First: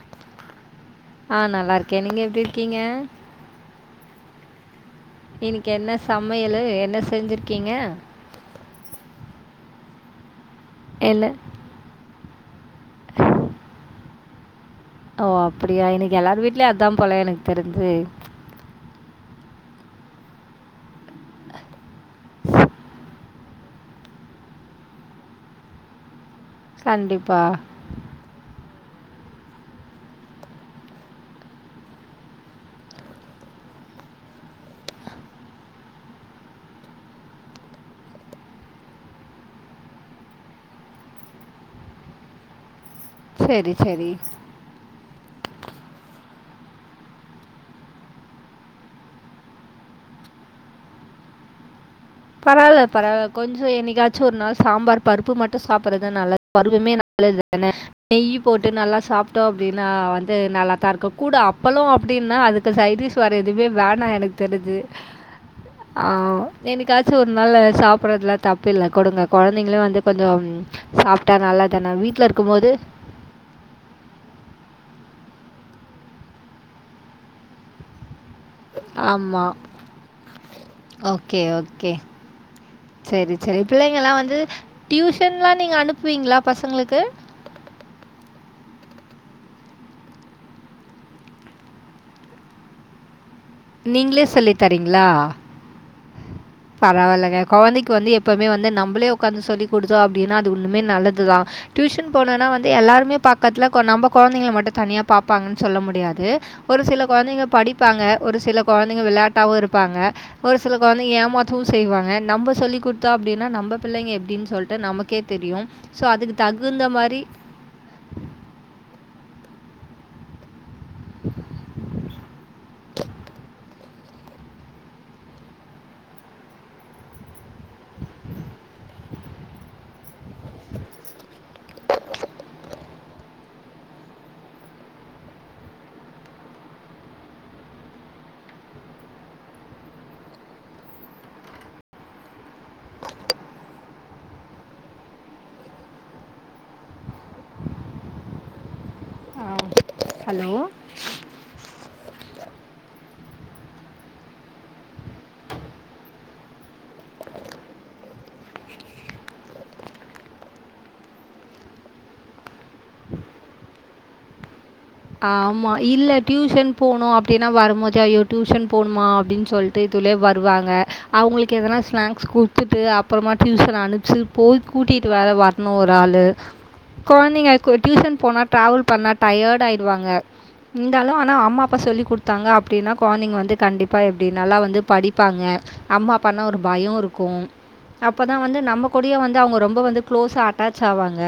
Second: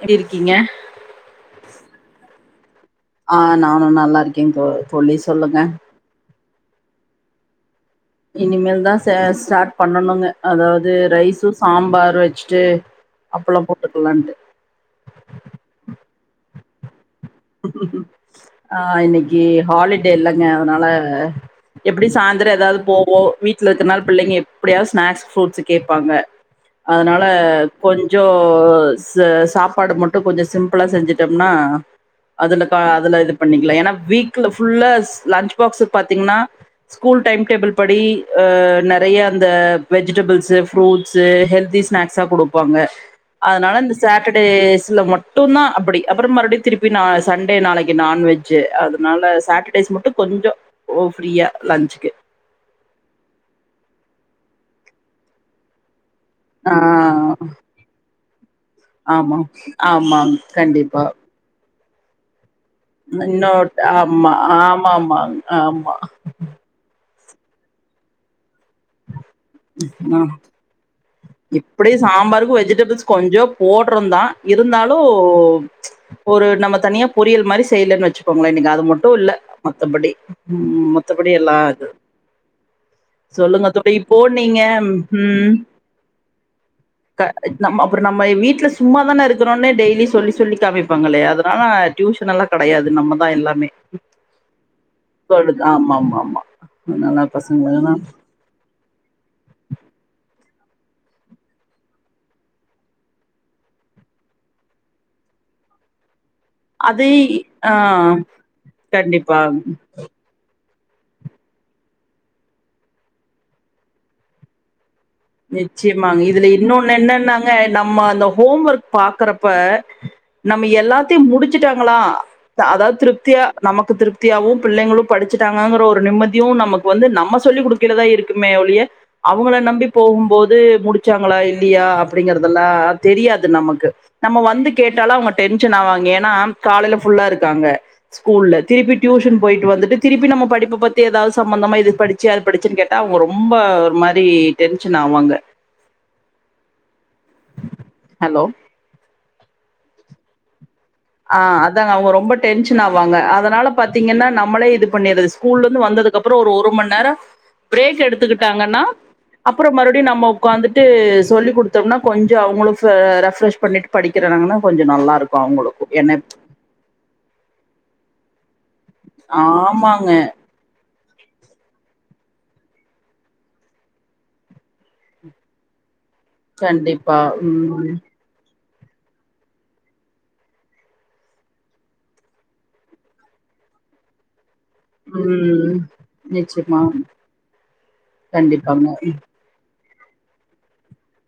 எப்டி இருக்கீங்க ஆஹ் நல்லா இருக்கே நீங்க எப்டி இருக்கீங்க ஆ நானு நல்லா இருக்கே தோ தோழி சொல்லுங்க இன்னைக்கு என்ன சமையலு என்ன செஞ்சிருக்கீங்க இனிமேல் தா ச ஸ்டார்ட் பண்ணணுங்க அதாவது என்ன ரைஸு சாம்பார் வச்சுட்டு அப்பளம் போட்டுக்கலான்ட்டு ஓ அப்டியா இன்னைக்கு எல்லாரு வீட்டுலயு அதா போல எனக்கு தெரிஞ்சு அஹ் இன்னைக்கி ஹாலிடே இல்லங்க அதுனால எப்புடி சாந்தர எதாது போவோ வீட்ல இருக்கறனால புள்ளைங்க எப்டியாவது ஸ்நாக்ஸ் ஃப்ரூட்ஸ் கேப்பாங்க அதுனால கண்டிப்பாக கொஞ்சோ ச சாப்பாடு மட்டு கொஞ்ச சிம்பிளா செஞ்சுட்டம்னா அதுல கா அதுல இது பண்ணிக்கலா ஏன்னா வீக்ல ஃபுல்லா லஞ்ச் பாக்ஸ் பாத்தீங்ன்னா ஸ்கூல் டைம் டேபிள் படி நெறய அந்த வெஜிடபிள்ஸு ஃப்ரூட்ஸு ஹெல்தி ஸ்நாக்ஸா குடுப்பாங்க சரி அதுனால இந்த சரி சாட்டர்டேஸ்ல மட்டுதா அப்டி அப்பறோ மறுடி திருப் எப்பி சண்டே நாளைக்கு நான்வெஜ் அதுனால சாட்டர்டேஸ் மட்டு கொஞ்சோ ஓ ஃப்ரியா லஞ்ச்க்கு பரவால்ல பரவால்ல கொஞ்சோ என்னைக்காச்சு ஒரு நாள் சாம்பார் பருப்பு மட் முட்ட சாப்பட்றது நல்லது ஆ பருப்புமே நல்லதுதான நெய்யி போட்டு நல்லா ஆமா சாப்ட்டோ அப்டின்னா ஆமாங் வந்து நல்லா தா கண்டிப்பா இருக்கு கூட அப்பளோ அப்டின்னா அதுக்கு சைடிஸ் வேற எதுமே இன்னொட் வேணா ஆமா எனக்கு தெரிஞ்சுது ஆமா ஆமாங் ஆமா ஆ என்னைக்காச்சு ஒரு நாளு சாப்டறதுல தப்பு இல்ல கொடுங்க கொழந்தைங்களு வந்து ஆ கொஞ்சம் சாப்ட்டா இப்டி நல்லதான வீட்ல இருக்கும் சாம்பாருக்கு போது வெஜிடபிள்ஸ் கொஞ்சோ போட்றோதா இருந்தாலு ஒரு நம்ம தனியா பொரியல் மாரி செய்யலன்னு வச் பொங்கல் அன்னைக்கி அது மட்டு இல்ல ஆமாம் மத்தபடி ம் மத்தபடி ஓகே எல்லா அது ஓகே சரி சரி சொல்லுங்க தோழி இப்போ பிள்ளைங்கள்லாம் வந்து நீீங்க ம் டியூஷன்லாம் நீங்கள் அனுப்புவீங்களா பசங்களுக்கு நம்ம அப்ற நம்ம வீட்ல சும்மா தான இருக்குறோன்னு டெய்லி சொல்லி சொல்லி காமிப்பாங்களே அதுனால டியூஷன் எல்லா கெடயாது நம்ம தா எல்லாமே நீங்களே சொல்லி தரீங்களா சொல்லுங்க ஆமா ஆமா ஆமா அதனால பரவால்லங்க கொழந்தைக்கு பசங்கள வந்து எப்பவுமே வந்து நம்மளே உக்காந்து சொல்லி குடுத்தோ அப்படின்னா அது ஒண்ணுமே நல்லதுதா டியூஷன் போனனா வந்து எல்லாருமே பாக்கத்துல நம்ம கொழந்தைங்கள மட்டு தனியா பாப்பாங்கன்னு சொல்ல முடியாது ஒரு சில அது கொழந்தைங்க ஆ படிப்பாங்க ஒரு சில கொழந்தைங்க கண்டிப்பா விளையாட்டாவு இருப்பாங்க ஒரு சில கொழந்தைங்க வந்து ஏமாத்தவு செய்வாங்க நம்ம சொல்லி குடுத்தா அப்டின்னா நம்ப பிள்ளைங்க எப்டின்னு சொல்லிட்டு நமக் கே தெரியு சோ அதுக்கு தகுந்த மாரி அ நம்ம அந்த ஹோம் ஒர்க் பாக்குறப்ப நம்ம எல்லாத்தையு முடிச்சட்டாங்களா அ அதாவது திருப்தியா நமக்கு திருப் த்தியாவு பிள்ளைங்களு படிச்சுட்டாங்கங்கிற ஒரு நிம்மதியு நமக்கு வந்து நம்ம சொல்லி் குடுக்கைலதா இருக்குமே ஒழிய அவங்கள நம்பி போகும்போது முடிச்சாங்களா இல்லையா அப்படிங்கறதல்லா தெரியாது நமக்கு நம்ம வந்து கேட்டாலு அவங்க டென்ஷன் ஆவாய்ங்க ஏன்னா காலையில ஃபுல்லா இருக்காங்க ஸ்கூல்ல திருப்பி டியூஷன் போயிட்டு வந்துட்டு திருப்பி நம்ம படிப்ப பத்தி ஏதாவது சம்பந்தமா இது படி ச்சியா அத படிச்சன்னு கேட்டா அவங்க ரொம்ப ஒரு மாரி டென்ஷன் ஆவாங்க ஹலோ ஆ ஹலோ ஆ அதா அவங்க ரொம்ப டென்ஷன் ஆவாங்க அதனால பாத்தீங்கன்னா நம்மளே இது பண்ணிரது ஸ்கூல்ல இருந்து வந்ததுக்கப்பறோ ஒரு மண்நேரம் ப்ரேக் எடுத்துக்கிட்டாங்கன்னா அப்பற மறுபடி நம்ம ஒக்காந்துட்டு சொல்லி குடுத்தோம்னா கொஞ்ச அவங்களு ப்ர ரெஃப்ரெஷ் பண்ணிட்டு படிக்கிறாங்கன்னா கொஞ்ச நல்லாருக்கு அவங்களு ஆமா. இல்ல டியூஷன் போணு அப்டின்னா வரும்போதே அய்யோ டியூஷன் போணுமா அப்டின் சொல்ட்டு ஆமாங்க. இதுலே வருவாங்க அவங்களுக்கு எதனா ஸ்நாக்ஸ் குடுத்துட்டு அப்பறமா டியூஷன் அனுச்சி போய் கூட்டிட்டு வேற வரணு ஒரு ஆளு கண்டிப்பா. கொழந்தைங்க ம். டியூசன் போனா ட்ராவல் பண்ணா டயர்ட் ஆயிடுவாங்க இருந்தாலு ஆனா அம்மாப்பா சொல்லி் குடுத்தாங்க அப்டின்னா கொழந்தைங்க வந்து கண்டிப்பா எப்டி நல்லா வந்து படிப்பாங்க ம். அம்மா அப்பானா ஒரு நிச்சயமா. பயோ இருக்கு அப்பதா வந்து கண்டிப்பாங்க. நம்ம கூடிய வந் து அவங்க ரொம்ப வந்து க்ளோஸ்ஸா அட்டாட்ச் ஆவாங்க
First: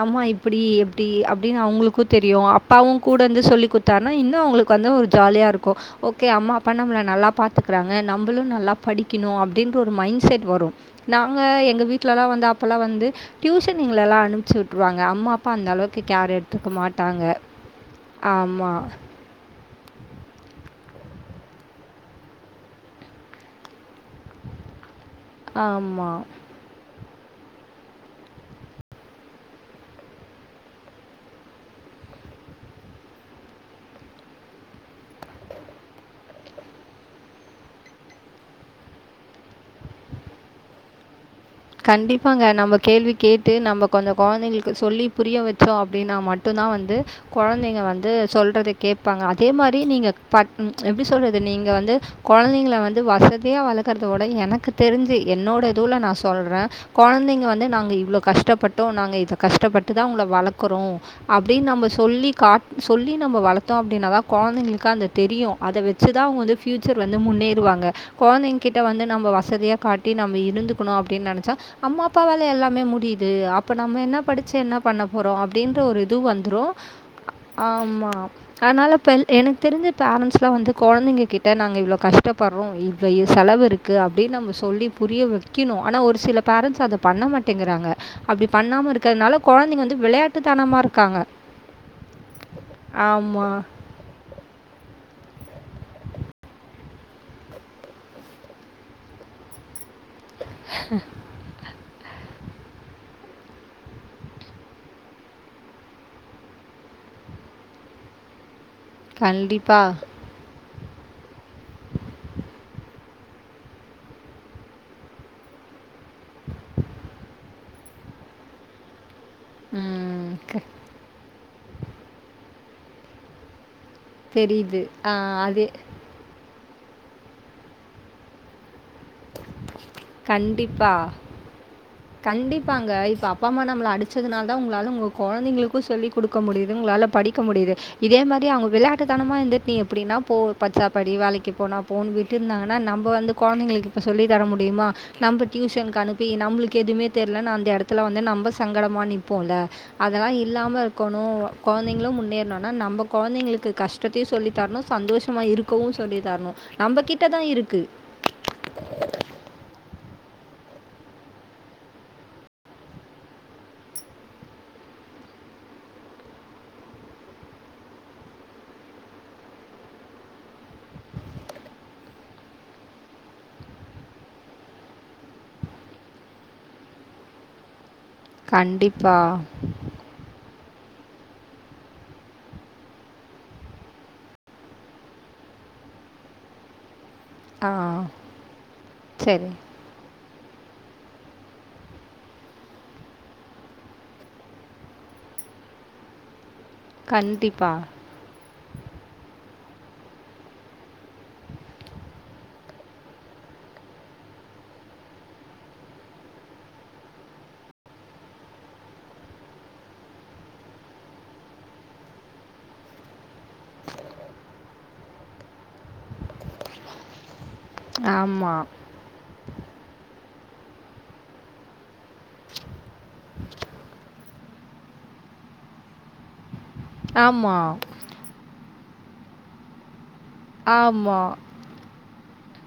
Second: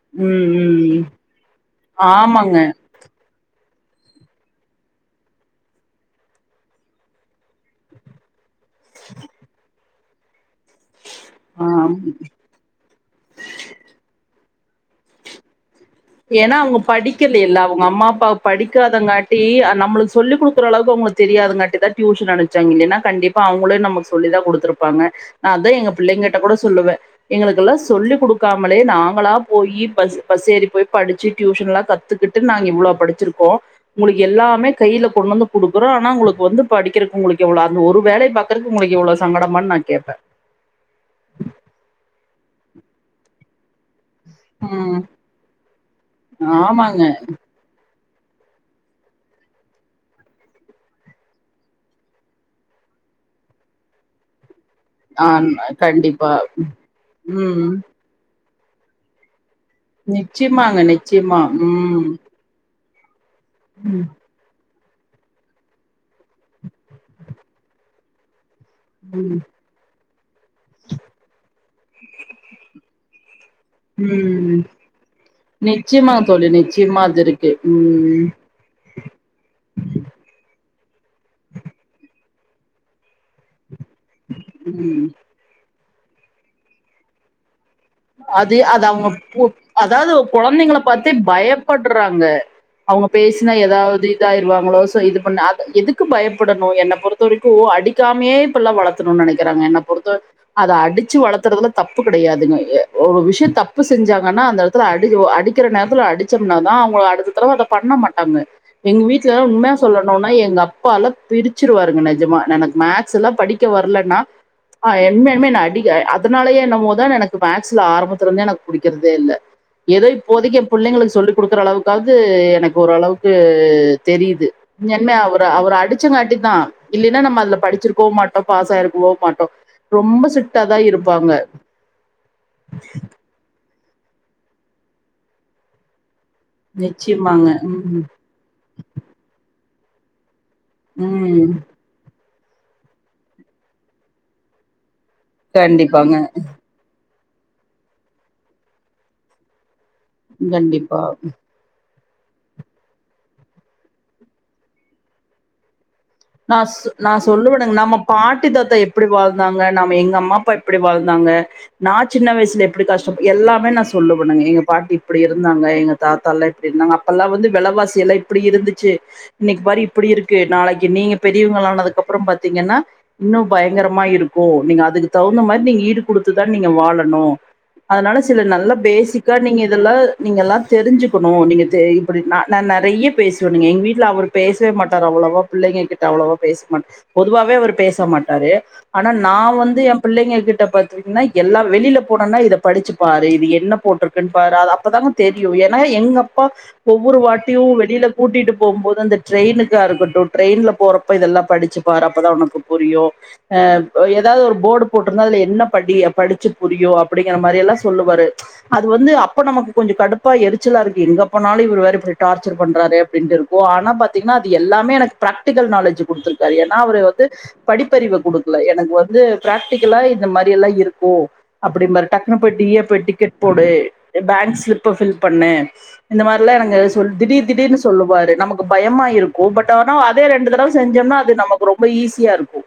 ஆம்மா ம், இப்டி ம். ம். எப்டி அப்டின்னு அவங்களுக்கு தெரியு ஆமாங்க. ஊன் கூட இருந்து சொல்லி குடுத்தாருன்னா இன்னு அவங்களுக்கு வந்து ஒரு ஜாலியா இருக்கு ஓகே அம்மா அப்பா நம்மள நல்லா பாத்துக்கறாங்க நம்பளு நல்லா படிக்கணு அப்டின்ற ஒரு மைண்ட செட் வரு நாங்க எங்க ஆ. வீட்லல்லா வந்து அ ப்பலா வந்து டியூஷன் எங்களெல்லா அனுச்சிவிட்டுருவாங்க அம்மா அப்பா அந்தளவுக்கு கேர் எடுத்துக்க மாட்டாங்க உங்க அம்மா அப்பா ஆமாம் படிக்காதங்காட் காட்டி நம்மளுக்கு சொல்லி குடுக்கற அளவுக்கு அவங்களுக்கு தெரியாதுங்காட்டிதா ட்யூசன் அனுச்சாங்க இல்லைனா கண்டிப்பா அவங்களு நமக்கு சொல்லி தா குடுத்துருப் இருப்பாங்க நா அது எங்க ஆமா. பிள்ளைங்கிட்ட கூட சொல்லுவே எங்களுக்குல்லா சொல்லிக் குடுக்காமலே நாங்களா போய் பஸ் பஸ் ஏறி போய் படிச்சு ட்யூஷன்ல்லா கத்துக்கிட்டு நாங்க இவ்வளோ படிச்சிருக்கோ உங்களுக்கு எல்லாமே கையில கொண்டு வந்து குடுக்குறோ ஆனா உங்களுக்கு வந்து படிக்கிறக்கு உங்களுக்கு எவ்ளோ அந்த ஒரு வேலை பா க்குறக்கு உங்களக்கு இவ்ளோ சங்கடமான் நா கேப்ப கண்டிப்பாங்க நம்ம கேள்வி கேட்டு நம்ம கொஞ்ச கொழந்தைகளுக்கு ம் சொல்லி புரிய வச்சோ அப்டின்னா மட்டுந்தா வந்து ஆமாங்க கொழந் நீங்க வந்து சொல்றது கேப்பாங்க அதே மாரி நீங்க ப எப்டி சொல்றது நீங்க வந்து கொழந்தைங்கள வந்து வசதியா வளக்கறத விட எனக்கு தெரிஞ்சு ஆ என்னோட இதுவுல நா கண்டிப்பா சொல்றே கொழந்தைங்க வந்து ம் நாங்க இவ்வளோ கஷ்டப்பட்டோ நாங்க இத கஷ்டப்பட் ட்டு தா உங்கள நிச்சயமாங்க வளர்க்கறோ நிச்சயமா. அப்டின் நம்ப ம். சொல்லி காட் சொல்லி நம்ம வளர்த்தோ ம், அப்டின்னாதாப் கொழந்தைங்களுக்கு அந்த தெரியு அத வெச்சுதா அவங்க வந்து ஃபியூச்சர் வந்து முன்னேறுவாங்க கொழந்தைங்க கிட்ட வந்து நம்ம ம். வசதியாக காட்டி நம்ம இருந்துக் டி நெனைச்சா அம்மா அப்பாவால எல்லாமே முடியுது அப் இப்ப நம்ம என்ன படிச்சு ம். என்ன பண்ண போறோ அப்டின்ற ஒரு இது நிச்சயமாங்க தோழி. வந்துரு நிச்சயமா அது இருக்கு. ஆமா ம், அதனால பெல் எனக்கு தெரிஞ்ச பேரண்ட்ஸ்லா வந்து கொழந்தைங்க கிட்ட நாங்க இவ்ளோ கஷ் ட்டபறோ இப்ப இ செலவு இருக்கு அப்டின் நம்ம சொல்லி ம். புரிய வைக்கணு ஆனா ஒரு சில பேரண்ட்ஸ் அத பண்ண மாட்டேங்கிறாங்க அப்படி அது அது பண்ணாமல் அவங்க இருக்கிறதுனால பொப் குழந்தைங்க வந்து அதாவது ஒ குழந்தைகள விளையாட்டுத்தனமாக பத்தே இருக்காங்க பயப்படுறாங்க அவங்க பேசினா ஆமாம் ஏதாவது இதாயிருவாங்களோ சோ இது பண்ணா அது எதுக்கு பயப்படணு என்ன பொறுத்த வரைக்கு அடிக்காமையே இப்புல்லா வளத் த்துனுன் நெனைக்கிறாங்க என்ன பொறுத்த அத அடிச்சு வளத்துறதுல தப்பு கிடையாதுங்க எ ஒரு விஷியோ தப்பு செஞ்சாங்கன்னா அந்த எடத்துல அடிச்ஜி வ அடிக்கிற நேரத்துல அடிச்சோம்னா தா அவங்க அடுத்த தடவ அத பண்ண மாட் டாங்க எங்க வீட்டுல எல்லா உண்மைய கண்டிப்பாக சொல்லணுன் பை எங்க அப்பாலா திரிச்சிருவாருங்க நிஜமா நெனக்கு மேக்ஸ் எல்லா படிக்க வர்லன்னா ஆ என்னன்மே நான அடிக்க அதனாலயே என்னமோ தா எனக்கு மேக் ஸ்ல ஆரம்பத்துல இருந்தே எனக்கு புடிக்கறதே இல்ல ஏதோ ம் இப்போதைக்கு என் புள்ளைங்களுக்கு சொல்லிக் குடுக்கற அளவுக்காவ்து எனக்கு ஓரளவுக்கு தெரியுது என்ன ஆ அவர் அது அவர் அடிச் ச்சங்காட்டி தா இல்லைன்னா நம்ம அதுல படிச்சிருக்கோ மட்டோ பாஸ் ஆயிருக்குவோ மாட்டோ ரொம்ப சிட்டா தா கண்டிப்பா. இருப்பாங்க கண்டிப்பாங்க இப்ப அப்பா அம்மா நம்மள அடிச்சதுனால தா உங்களால உங்க கொழந்தைங்களுக்கு சொல்லிக் குடுக்க முடியுது உங்களால படிக்க நிச்சயமாங்க முடியுது ம் இதே மாரி அவங்க விளாட்டு தனமா இருந்துட் நீ எப்புடின்னா போ பச்சாப்படி வேலைக்கு ம் போனா போன்னு விட்டு இருந்தாங்கன்னா நம்ம வந்து கொழந்தைங்களுக்கு இப்ப சொல்லி தர முடியுமா நம்ம டியூஷன்க்கு கண்டிப்பாங்க அனுப்பி நம்மளுக் கெதுமே தெர்ல நா அந்த எடத்துல வந்து நம்ப சங்கடமா நிப்போல அதெல்லா இல்லாம கண்டிப்பா இருக்கோணு கொழந்தைங்களு முன்னேறணுன்னா நம்ம கொழந்தைங்களுக்கு கஷ்டத்தையு சொல்லித்தரணு சந்தோஷமா இருக் கவு சொல்லி தர்ணு நா நா நம்பகிட்ட தா சொல்லுவேனுங்க இருக்கு நம்ம பாட்டி தாத்த எப்படி வாழ்ந்தாங்க நாம எங்க அம்மா அப்பா எப்படி வாழ்ந்தாங்க நா சின்ன வயசுல எப்படி கஷ்டப் எல்லாமே நா சொல்லுவனுங்க எங்க பாட்டி இப்டி இருந்தாங்க எங்கத் தாத்தால்லா இப்டி இருந்தாங்க அப்பல்லா வந்து வெலவாசி எல்லா இப்டி இருந்துச்சு இன்னைக்கு பாரு இப்படி இருக்கு நாளைக்கு நீங்க பெரியவங்கள் ஆனதுக்கு அப்றோ பாத்தீங்கன்னா இன்னு பயங்கரமா இருக்கு நீங்க அதுக்கு தவுந்த மாரி நீங்க ஈடு குடுத்து தா நீங்க வாழணு அதனால சில நல்ல கண்டிப்பா. பேசிக்கா நீங்க இதெல்லா நீங்கள்ல்லா தெரிஞ்சுக்கணு நீங்க தே இப்படி நா நா நறைய பேசுவ நீங்க எங்க வீட்ல அவருக் பேசவே மாட்டாரு அவ்வளவா பிள்ளங்ககிட் ட அவ்ளவா பேச மாட்ட பொதுவாவே ஆ அவரு பேச மாட்டாரு ஆனா நா சரி வந்து எம் பிள்ளைங்க கிட்ட பாத்தீங்கன்னா எல்லா வெளியில போனோனா இத படிச்சு பாரு இது என்ன போட்ருக் க்குன் பாரு அது அப்பதாங்க தெரியு ஏன்னா எங்க அப்பா ஒவ்வொரு வாட்டியு கண்டிப்பாக வெளியில கூட்டிட்டு போகும் போது அந்த ட்ரெயினுக்கா இருக்கட்டு ட்ரெயின்லப் போறப்ப இதெல்லா படிச்சு பாரு அப்பதா உனக்கு புரியு அத் ஒ ஏதாவது ஒரு போர்டு போட்டிருந்தா அதுல என்ன படி அ படிச்சு புரியு அப்படிங்கிற மாரி எல்லா சொல்லுவாரு ம்ச் அது வந்து அப்ப நமக்கு கொஞ்சோ கடுப்பா எரிச்சலா இருக்கு எங்கப்போனாலு இவர் வேற இப்படி டார்ச்சர் பண்றாரு அப்டின்ட்டு இருக் கு ஆனா பாத்தீங்கன்னா அது எல்லாமே எனக்கு பிராக் டிகல் நாலெட்ஜ்ஜு குடுத்துருக்காரு ஏன்னா அவர் வந்து படிப்பறிவ குடுக்கல ஆமாம் எனக்கு வந்து பிராக்டிக்கலா இந்த மாரி எல்லா இருக்கு அப்படிம் பாரு டக்குனு போய் டீயப்பு டிக்கெட் போடு பேங்க்ஸ்லிப்ப ஃபில் பண்ணு இந்த மாறில்லா நாங்க சொல் திடீர் திடீர்னு ஆமாம் சொல்லுவாரு நமக்கு பயமா இருக்கும் பட் ஆனா அதே ரெண்டு தடவ செஞ்சம்னா அது ஆமாம் நமக் ரொம்ப ஈஸியா இருக்கும்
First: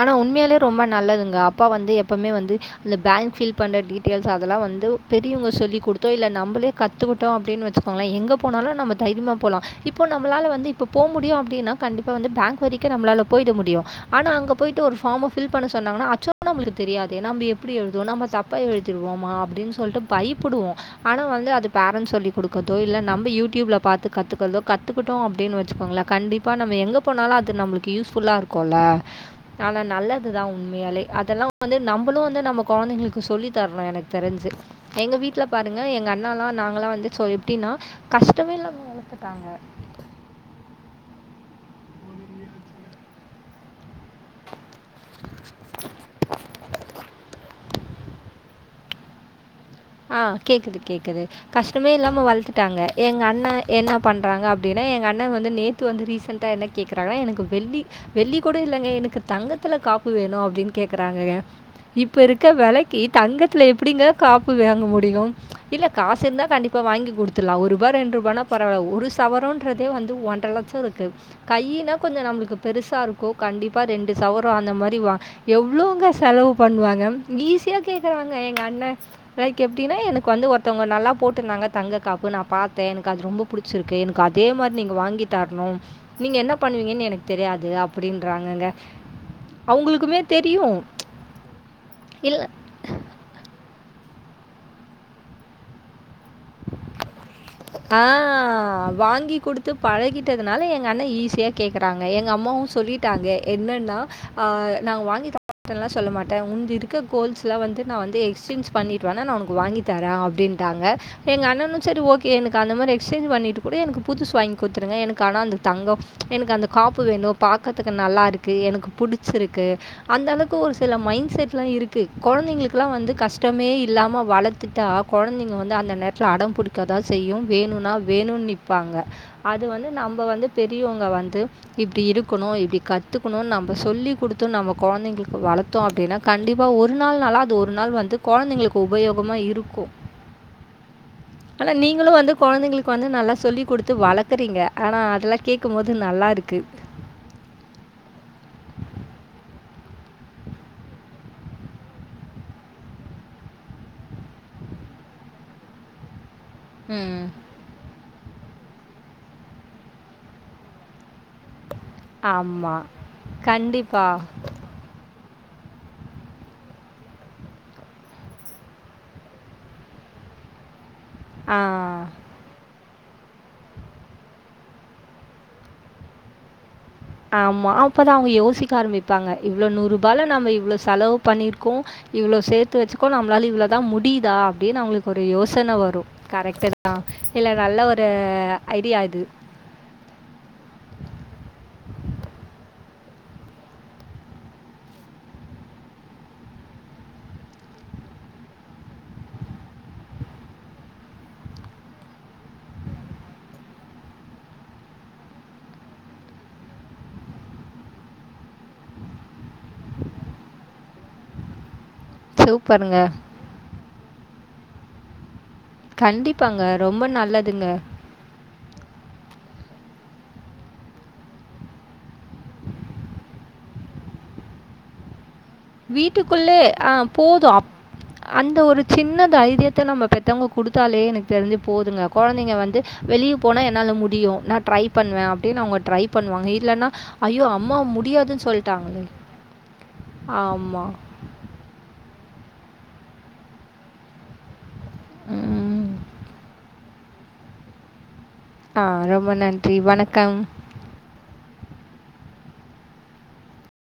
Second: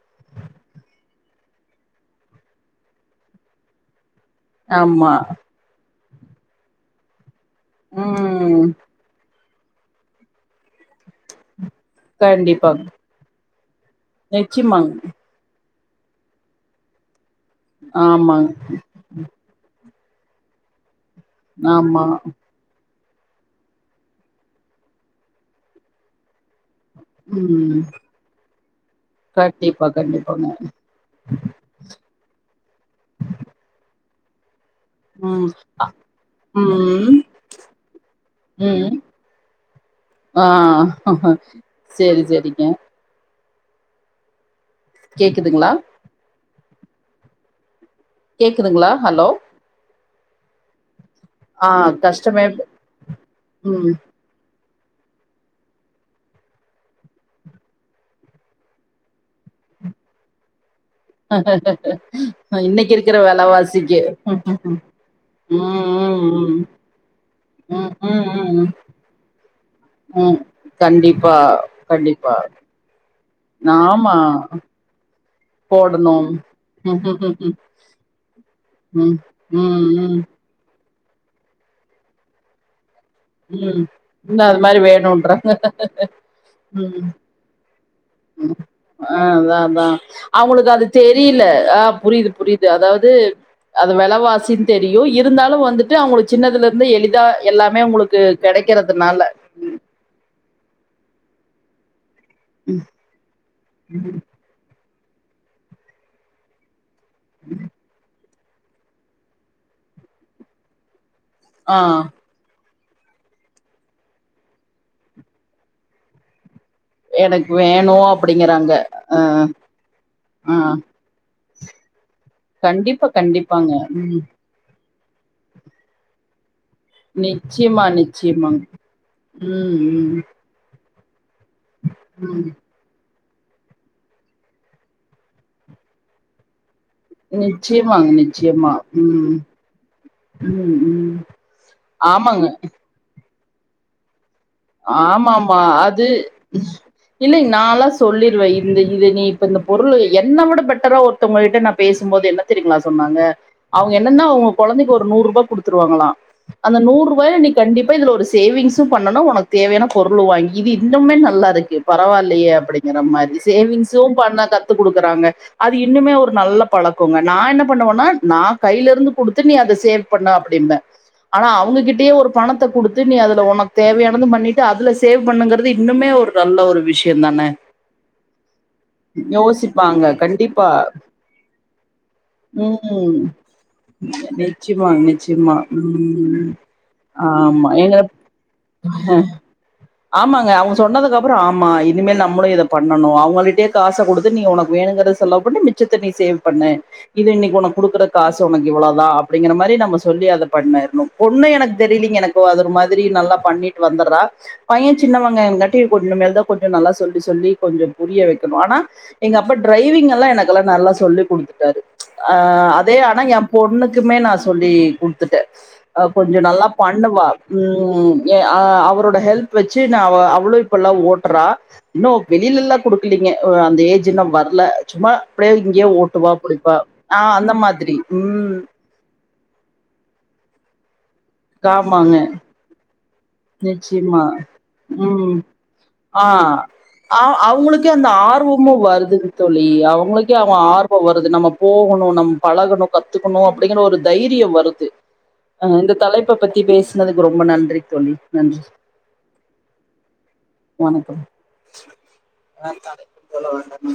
ஆனா உண்மையாலயே ரொம்ப நல்லதுங்க அப்பா வந்து எப்பவுமே வந்து இந்த பேங்க் ஃபில் பண்ற டீட் டெயில்ஸ் அதெல்லா வந்து ஆமா பெரியவங்க சொல்லி குடுத்தோ இல்ல நம்மளே கத்துக்கிட்டோம் அ அப்டின்னு வச்சுக்கோங்களே எங்க உம் போனாலும் நம்ம தைரியமா போலா இப்போ நம்மளால வந்து இப்ப போ முடியு அப்டின்னா கண்டிப்பா வந்து பேங்க் கண்டிப்பா வரிக்கும் நம்பளால போயிட முடியு ஆனா அங்க நிச்சயமாங்க ம்ம ஃபில் பண்ண சொன்னாங்கன்னா அச்சோ நம்மளுக்கு தெரியாது ஏன்னா நம்ப எப்படி எழுதுவோ நம்ப ஆமாங்க தப்பா எழுதி ருவோமா அப்டின்னு சொல்ட்டு பயிப்புடுவோ ஆனா வந்து அது ஆமா பேரண்ஸ் சொல்லி குடுக் கதோ இல்ல நம்ம யூடியூப்ல பாத்து கத்துக்கறதோ கத்துக்கிட்டோ அப்டின்னு வச்சுகோங்களே கண்டிப் ப்பா நம்ம எங்க போனாலு அது உம் நம்மளுக்கு யூஸ்ஃபுல்லாயிருக்குல்ல ஆனா கண்டிப்பா நல்லதுதா கண்டிப்பாங்க. உண்மை யாலே அதெல்லா வந்து நம்மளும் வந்து நம்ப கொழந்தைங்களுக்கு சொல்லி தரணும் எனக்கு தெரிஞ்சு எங்க வீட்ல ம். பாருங்க எங்க அண்ணால்லா நாங்கல்லா வந்து ம். சொ எப்படின்னா கஷ்டமே இல்லாம ம் வளத்துடாங்க ஆ சேரி சரிங்க கேக்குதுங்ளா [inaudible] கேக்குதுங்ளா ஹலோ ஆ கேக்குது கேக்குது ஆ கஷ்டமே இல்லாம கஷ்டமே வளத்துட்டாங்க எங்க அண்ணே ம். என்னா பண் றாங்க அப்படின்னா எங்க அண்ணே வந்து நேத்து வந்து ரீசண்டா என்ன கேக்குறாங்னா எனக்கு வெள்ளி வெள்ளி கூட இல்லங்க எனக்கு தங்கத்துல காப்பு வேணு அப்டின்னு கேக் றாங்கங்க இப்ப இருக்க இன்னைக்கு விலைக்கி இருக்கிற தங்கத்துல வெலவாசிக்கு. எப்படிங்க ம், காப் வேங்க முடியு இல்ல காசு இருந்தா ம், ம். கண்டிப்பா வாங்கி குடுத்துட்லா ஒருபா ம், ம், ரெண்ரூபான்னா ம், பரவால்ல ஒரு சவரோன்றதே வந்து ம். ஒன்ரை லட்சோருக்கு கண்டிப்பா, கையின்னா கொஞ்சோ கண்டிப்பா. நம்மளுக்கு பெருசாருக்கும் கண்டிப்பா ரெண்டு ஆமா சவரோ அந்த மாறி வா எவ்ளோவுங்க போடணும். செலவு ம், பண்ணுவாங்க ம், ம். ஈஸியாக் கேக்கறாங்க எங்க அண்ணே ம், எனக்கு எப்டின்னா ம். எனக்கு வந்து ஒருத்தவங்க நல்லா போட்டிருந்தாங்க தங்க காப்பு நா பாத் த்தே எனக்கு அது ரொம்ப ம். புடுச்சிருக்கு எனக்கு இன்னும் அதே அது மாறி மாரி நீங்க வாங்கி வேணுன்றாங்க. தர்ணும் நீங்க என்ன பண்ணுவீங்கன்னு எனக் தெரியாது அப் அ அத்தா அத்தா அவங்களுக்குமே அவங்களுக்கு தெரியும் அது தெரியில ஆ புரியுது இல்லை புரியு து அதாவது அது விலைவாசின்னு தெரியு இருந்தாலு வந்துட்டு அவங்ளுக்கு சின்னதுல இருந்தே எளிதா எல்லாமே உங்களுக்கு கிடைக்கிறதுனால த்து பழகீட்டதுனால எங்க அண்ணே ஈஸியா கேக்கறாங்க எங்க அம்மாவு சொல்லீட்டாங்க என்னன்னா அ நா வாங்கி தரமாட்டல்லா சொல்ல மாட்டே உன்து இருக்க கோல்ஸ்ல்லா வந்து நா வந்து எக்ஸ்சேஞ்ச் பண்ணிட்டு வேணா நா உனக்கு வாங்கி தரேன் அப்டின்டாங்க எங்க ஆ அண்ணனும் சரி ஓக் எனக்கு அந்த மாதிரி எக்ஸ்சேஞ்ச் பண்ணிட்டு கூட எனக்கு புதுசு வாங்கி குடுத்துருங்க எனக்கு ஆனா அந்த தங்கம் எனக்கு அந்த காப்பு வேணு எனக்கு பாக்கத்துக்கு வேணு நல்லா இருக்கு அப்படிங்கறாங்க எனக்கு புடிச்சிருக்கு அந்த ஆ அளவுக்கு ஒரு சில மைண்ட் செட் ல்லா இருக்கு கொழந்தங்களுக்கெல்லா கண்டிப்பா வந்து கஷ்டமே கண்டிப்பாங்க ம் இல்லாம வழத்துட்டா கொழந்தங்க வந்து அந்த நேர அடம் புடிக்கதா செய்யும் நிச்சயமா வேணும்னா வேணுன் நிச்சயமாங்க நிப்பாங்க அது ம் வந்து ம் நம்ப வந்து பெரியவங்க வந்து இப்டி ம் இருக்கணு இப்டி கத் துக்குணுன்னு நம்ப சொல்லி குடுத்து நம்ப கொழந்தைங்களுக்கு வளத்தோ அப்படின்னா கண்டிப்பா ஒரு நாள்னால அது ஒரு நாள் நிச்சயமாங்க வந்து நிச்சயமா கொழந்தங்களுக்கு ம் உபயோகமா இருக்கு ம் ம் ஆனா நீங்களு வந்து ஆமாங்க கொழந்தைங்களுக்கு வந்து நல்லா சொல்லிக் குடுத்து வளக்குறீங்க ஆமா ஆமா அது இல்லீங்க நால்லா சொல்லீருவே இந்த இது நீ இப்ப இந்த பொருளு என்ன விட பெட்டரா ஒரு த்தவங்ககிட்ட நா பேசும்போது என்ன தெரியுங்களா சொன்னாங்க அவங்க என்னன்னா அவ்ங்க கொழந்தைக்கு ஒரு நூறு ரூபா குடுத்துருவாங்களா அந்த நூறு ம் ரூபாய நீ கண்டிப்பாதுல ஒரு சேவிங்ஸு பண்ணனு உனக் கு தேவையான பொருளு வாங்கி இது இன்னுமே நல்லாருக்கு பரவாயில்லையே ஆமாம் அப்டிங்கிற மாதிரி சேவிங்ஸும் கண்டிப்பாக பண்ண கத்து குடுக்குறாங்க அது இன்னுமே ஒரு நல்ல பழக்கோங்க நா என்ன பண்ணுவோனா நா கையில இருந்து குடுத்து நீ அத சேவ் பண்ணு அப்புடீன்பே ஆனா ஆ அவங்ககிட்டயே ஒரு பணத்தை குடுத்து நீ அதுல உனக்கு தேவையா னவந்து பண்ணிட்டு அதுல சேவ் பண்ணுங்கிறது இன்னுமே ஒரு நல்ல ஒரு விஷயோ ஆமா அப்பதா அவ்ங்க யோசிக்க ஆரம்பிப்பாங்க இவ்ளோ நூறு யோசிப்பாங்க ரூபால நம்ம கண்டிப்பா இவ்ளோ செலவு பண்ணிருக்கோ இவ்ளோ சேத்து வச்க்கோ ம் நம்மளால இவ்ளோதா முடீதா அப்டீன்னு நிச்சயமா அவங்களுக்கு ஒரு நிச்சயமா யோசன வரு ம் கரெக்ட்டு தா இல்ல ஆமா நல்ல எங்க ஒரு ஐடியா இது ஆமாங்க அவங்க சொன்னதுக்கு அப்புற ஆமா இனிமேல் நம்மளு இத பண்ணணு அவங்களிட்டே காசை குடுத்து நீங்க உனக்கு வேணுங்கறத செலவு பண்ணு மிச்ச த நீ சேவ் பண்ணு இது இன்னைக்கி உனக்கு குடுக்குற காசு உனக்கு இவ்வளோதா அப்டிங்கிற மாரி நம்ம சொல்லி அதை பண்ணாயிரணு பொண்ணு எனக்கு தெரியலீங்க எனக்கு அது ஒரு மாரி நல்லா பண்ணிட்டு வந்துடுறா பைய சின்னவங்கங்கட்டி கொஞ்ச மேல தா கொஞ்ச நல்லா சொல்லி சொல்லி கொஞ்ச புரிய வெக்கணு ஆனா எங்க அப்ப டிரரைவிங் எல்லா எனக்குல்லா நல்லா சொல்லி குடுத்துட்டாரு அ அதே சூப்பருங்க. ஆனா என் பொண்ணுக்குமே நா சொல்லி குடுத்துட்டே அ கொஞ்சோ கண்டிப்பாங்க. நல்லா ரொம்ப பண்ணுவா நல்லதுங்க. ம் எ அ அவரோட ஹெல்ப் வச்சு நா அவ்ளு இப்ப எல்லா ஓட்டுறா இன்னு வெளீல எல்லா குடுக்கலீங்க அந்த ஏஜ்ஜின்னு வர்ல சும்மா அப்டியே இங்கேயே ஓட்டுவா வீட்டுக்குள்ளே புடிப்பா ஆ அந்த போதும். அப் மாதிரி ம் அந்த ஒரு சின்ன தைரியத்தை நம்ம பெத்தவங்க குடுத்தாலே எனக்கு தெரிஞ்சு போதுங்க ஆமாங்க கொழந்தைங்க வந்து வெளிய போனா என்னால நிச்சயமா முடியு நா டரை பண்ணுவே ம் அப்டின்னு அவங்க ட்ரை ஆ பண்ணுவாங்க இல்ன்னா ஆ ஐயோ அம்மாவ அவங்களுக்கே அந்த ஆர்வமு வருதுங் தோழி அவங்களுக்கே அவங்க ஆமா. ஆர்வோ வரு அது நம்ம போகணு நம்ம பழகணு கத்துக்கணு அப்டிங்கிற ஒரு தைரியம் வருது அ ம். இந்த தலைப்ப பத்தி பேசுனதுக்கு ரொம்ப நன்றி தோழி நன்றி ஆ ரொம்ப நன்றி வணக்கம் வணக்கம்